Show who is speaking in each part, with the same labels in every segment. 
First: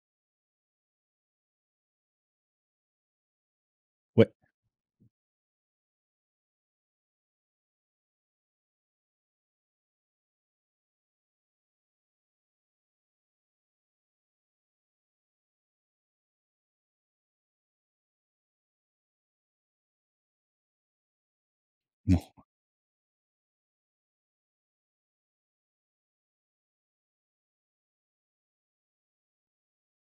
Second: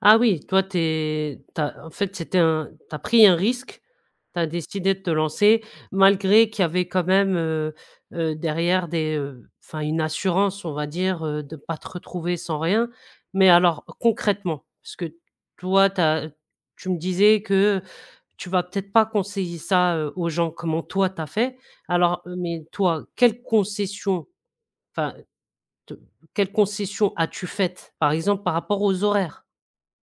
Speaker 1: Ah oui, toi, tu es tu as en fait c'était un tu as pris un risque,
Speaker 2: Ouais.
Speaker 1: tu as décidé de te lancer malgré qu'il y avait quand même, heu heu, derrière des, heu, enfin une assurance on va dire, heu, de pas te retrouver sans rien. Mais alors concrètement, parce que toi, tu as t tu me disais que, heu, tu vas peut-être pas conseiller ça, heu, aux gens, comment toi tu as fait. Alors,
Speaker 2: Non.
Speaker 1: mais toi, quelle concession, enfin, te quelle concession as-tu faite par exemple par rapport aux horaires?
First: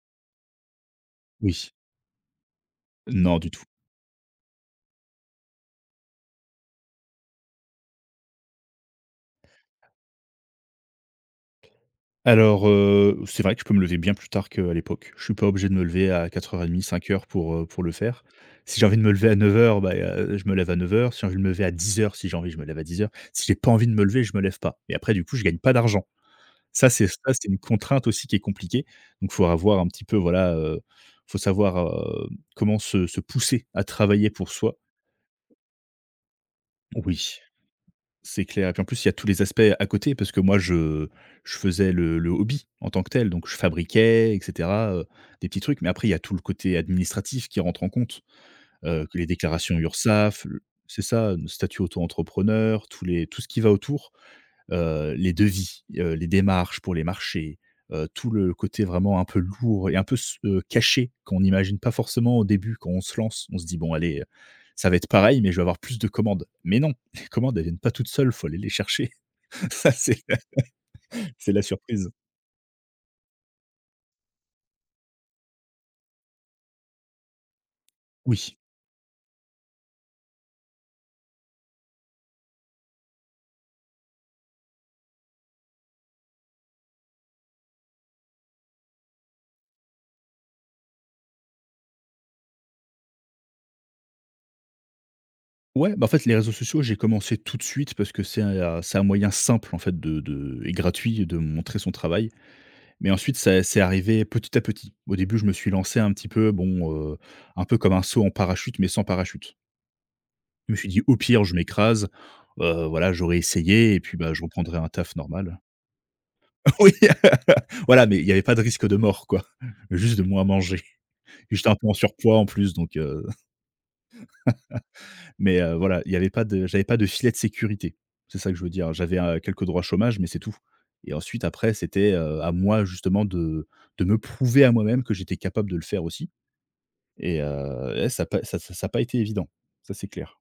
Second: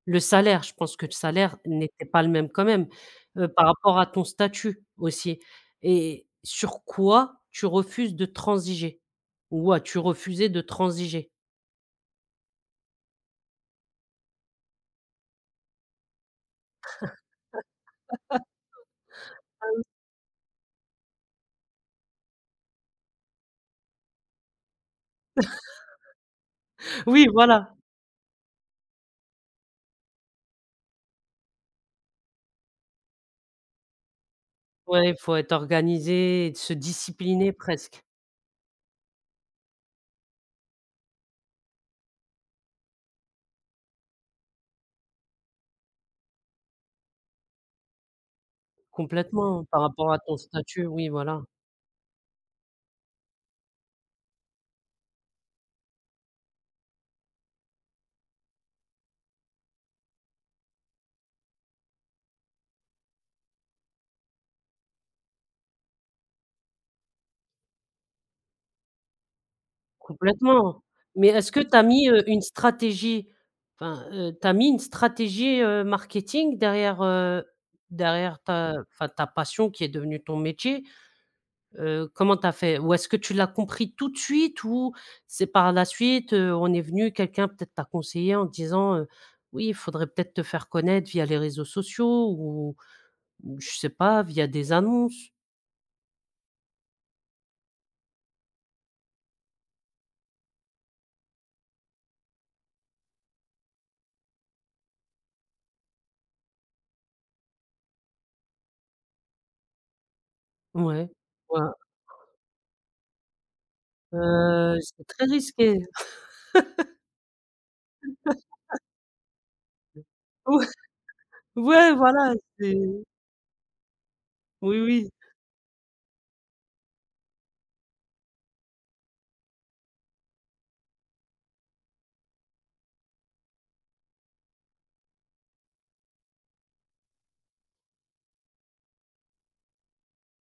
Speaker 1: Le salaire, je pense que le salaire
Speaker 2: Oui.
Speaker 1: n'était pas le même quand même,
Speaker 2: Non,
Speaker 1: heu,
Speaker 2: du tout.
Speaker 1: par rapport à ton statut, aussi, et sur quoi tu refuses de transiger? Ou as-tu refusé de transiger?
Speaker 2: Alors, heu, c'est vrai que je peux me lever bien plus tard que, heu, à l'époque. Je suis pas obligé de me lever à 04:30, 05:00 pour, heu pour le faire. Si j'ai envie de me lever à 9
Speaker 1: Ah
Speaker 2: heures,
Speaker 1: oui.
Speaker 2: bah, heu heu, je me lève à 9 heures, si j'ai envie de me lever à 10 heures, si j'ai envie, je me lève à 10 heures. Si j'ai pas envie de me lever, je me lève pas. Et après du coup, je gagne pas d'argent. Ça c'est ça
Speaker 1: Oui,
Speaker 2: c'est une
Speaker 1: voilà.
Speaker 2: contrainte aussi qui est compliquée. Donc faut avoir un petit peu, voilà, heu, faut savoir, heu, comment se se pousser à travailler pour soi.
Speaker 1: Ouais, il faut être organisé et de se
Speaker 2: Oui,
Speaker 1: discipliner presque.
Speaker 2: c'est clair. Et puis en plus, il y a tous les aspects à côté, parce que moi, je je faisais le le hobby en tant que tel donc je fabriquais et cetera, heu, des petits trucs mais après il y tout le côté administratif qui rentre en compte. Heu, que les
Speaker 1: Complètement,
Speaker 2: déclarations
Speaker 1: par rapport à ton
Speaker 2: Urssaf le
Speaker 1: statut,
Speaker 2: c'est
Speaker 1: oui,
Speaker 2: ça, heu,
Speaker 1: voilà.
Speaker 2: le statut auto-entrepreneur, tous les tout ce qui va autour, heu, les devis, heu, les démarches pour les marchés, heu, tout le côté vraiment un peu lourd et un peu s heu, caché qu'on imagine pas forcément au début quand on se lance, on se dit: «bon allez, heu, ça va être pareil, mais je vais avoir plus de commandes.» Mais non, les commandes, elles viennent pas toutes seules, faut aller les chercher. Ça c'est,
Speaker 1: Complètement. Mais est-ce
Speaker 2: c'est
Speaker 1: que
Speaker 2: la
Speaker 1: tu as mis,
Speaker 2: surprise!
Speaker 1: heu, une stratégie enfin, heu, tu as mis une stratégie heu, marketing, derrière, heu, derrière
Speaker 2: Oui.
Speaker 1: ta enfin ta passion qui est devenue ton métier. Heu, comment tu as fait? Ou est-ce que tu l'as compris tout de suite ou c'est par la suite, heu, on est venu, quelqu'un peut-être t'a conseillé en disant, heu, «Oui, il faudrait peut-être te faire connaître via les réseaux sociaux ou ou je sais pas, via des annonces».
Speaker 2: Ouais, bah, en fait les réseaux sociaux, j'ai commencé tout de suite parce que c'est, heu c'est un moyen simple en fait de de et gratuit de montrer son travail. Mais ensuite c'est c'est arrivé petit à petit. Au début, je me suis lancé un petit peu, bon, heu, un peu comme un saut en parachute, mais sans parachute. Je me suis dit
Speaker 1: Ouais,
Speaker 2: au pire je
Speaker 1: voi
Speaker 2: m'écrase, heu, voilà, j'aurais essayé et puis, bah, je
Speaker 1: Heu,
Speaker 2: reprendrai un
Speaker 1: c'est
Speaker 2: taf
Speaker 1: très
Speaker 2: normal, hein.
Speaker 1: risqué.
Speaker 2: Oui, voilà mais il y avait pas de risque de mort quoi, juste de moins
Speaker 1: Ou
Speaker 2: manger. J'étais un peu en
Speaker 1: ouais, voilà,
Speaker 2: surpoids en plus
Speaker 1: c'est
Speaker 2: donc, heu,
Speaker 1: Oui, oui.
Speaker 2: mais, heu, voilà, il y avait pas de j'avais pas de filet de sécurité. C'est ça que je veux dire, heu, j'avais, heu, quelques droits chômage, mais c'est tout. Et ensuite après, c'était, heu, à moi justement de de me prouver à moi-même que j'étais capable de le faire aussi. Et heu et ça a pas ça ça a pas été évident. Ça, c'est clair.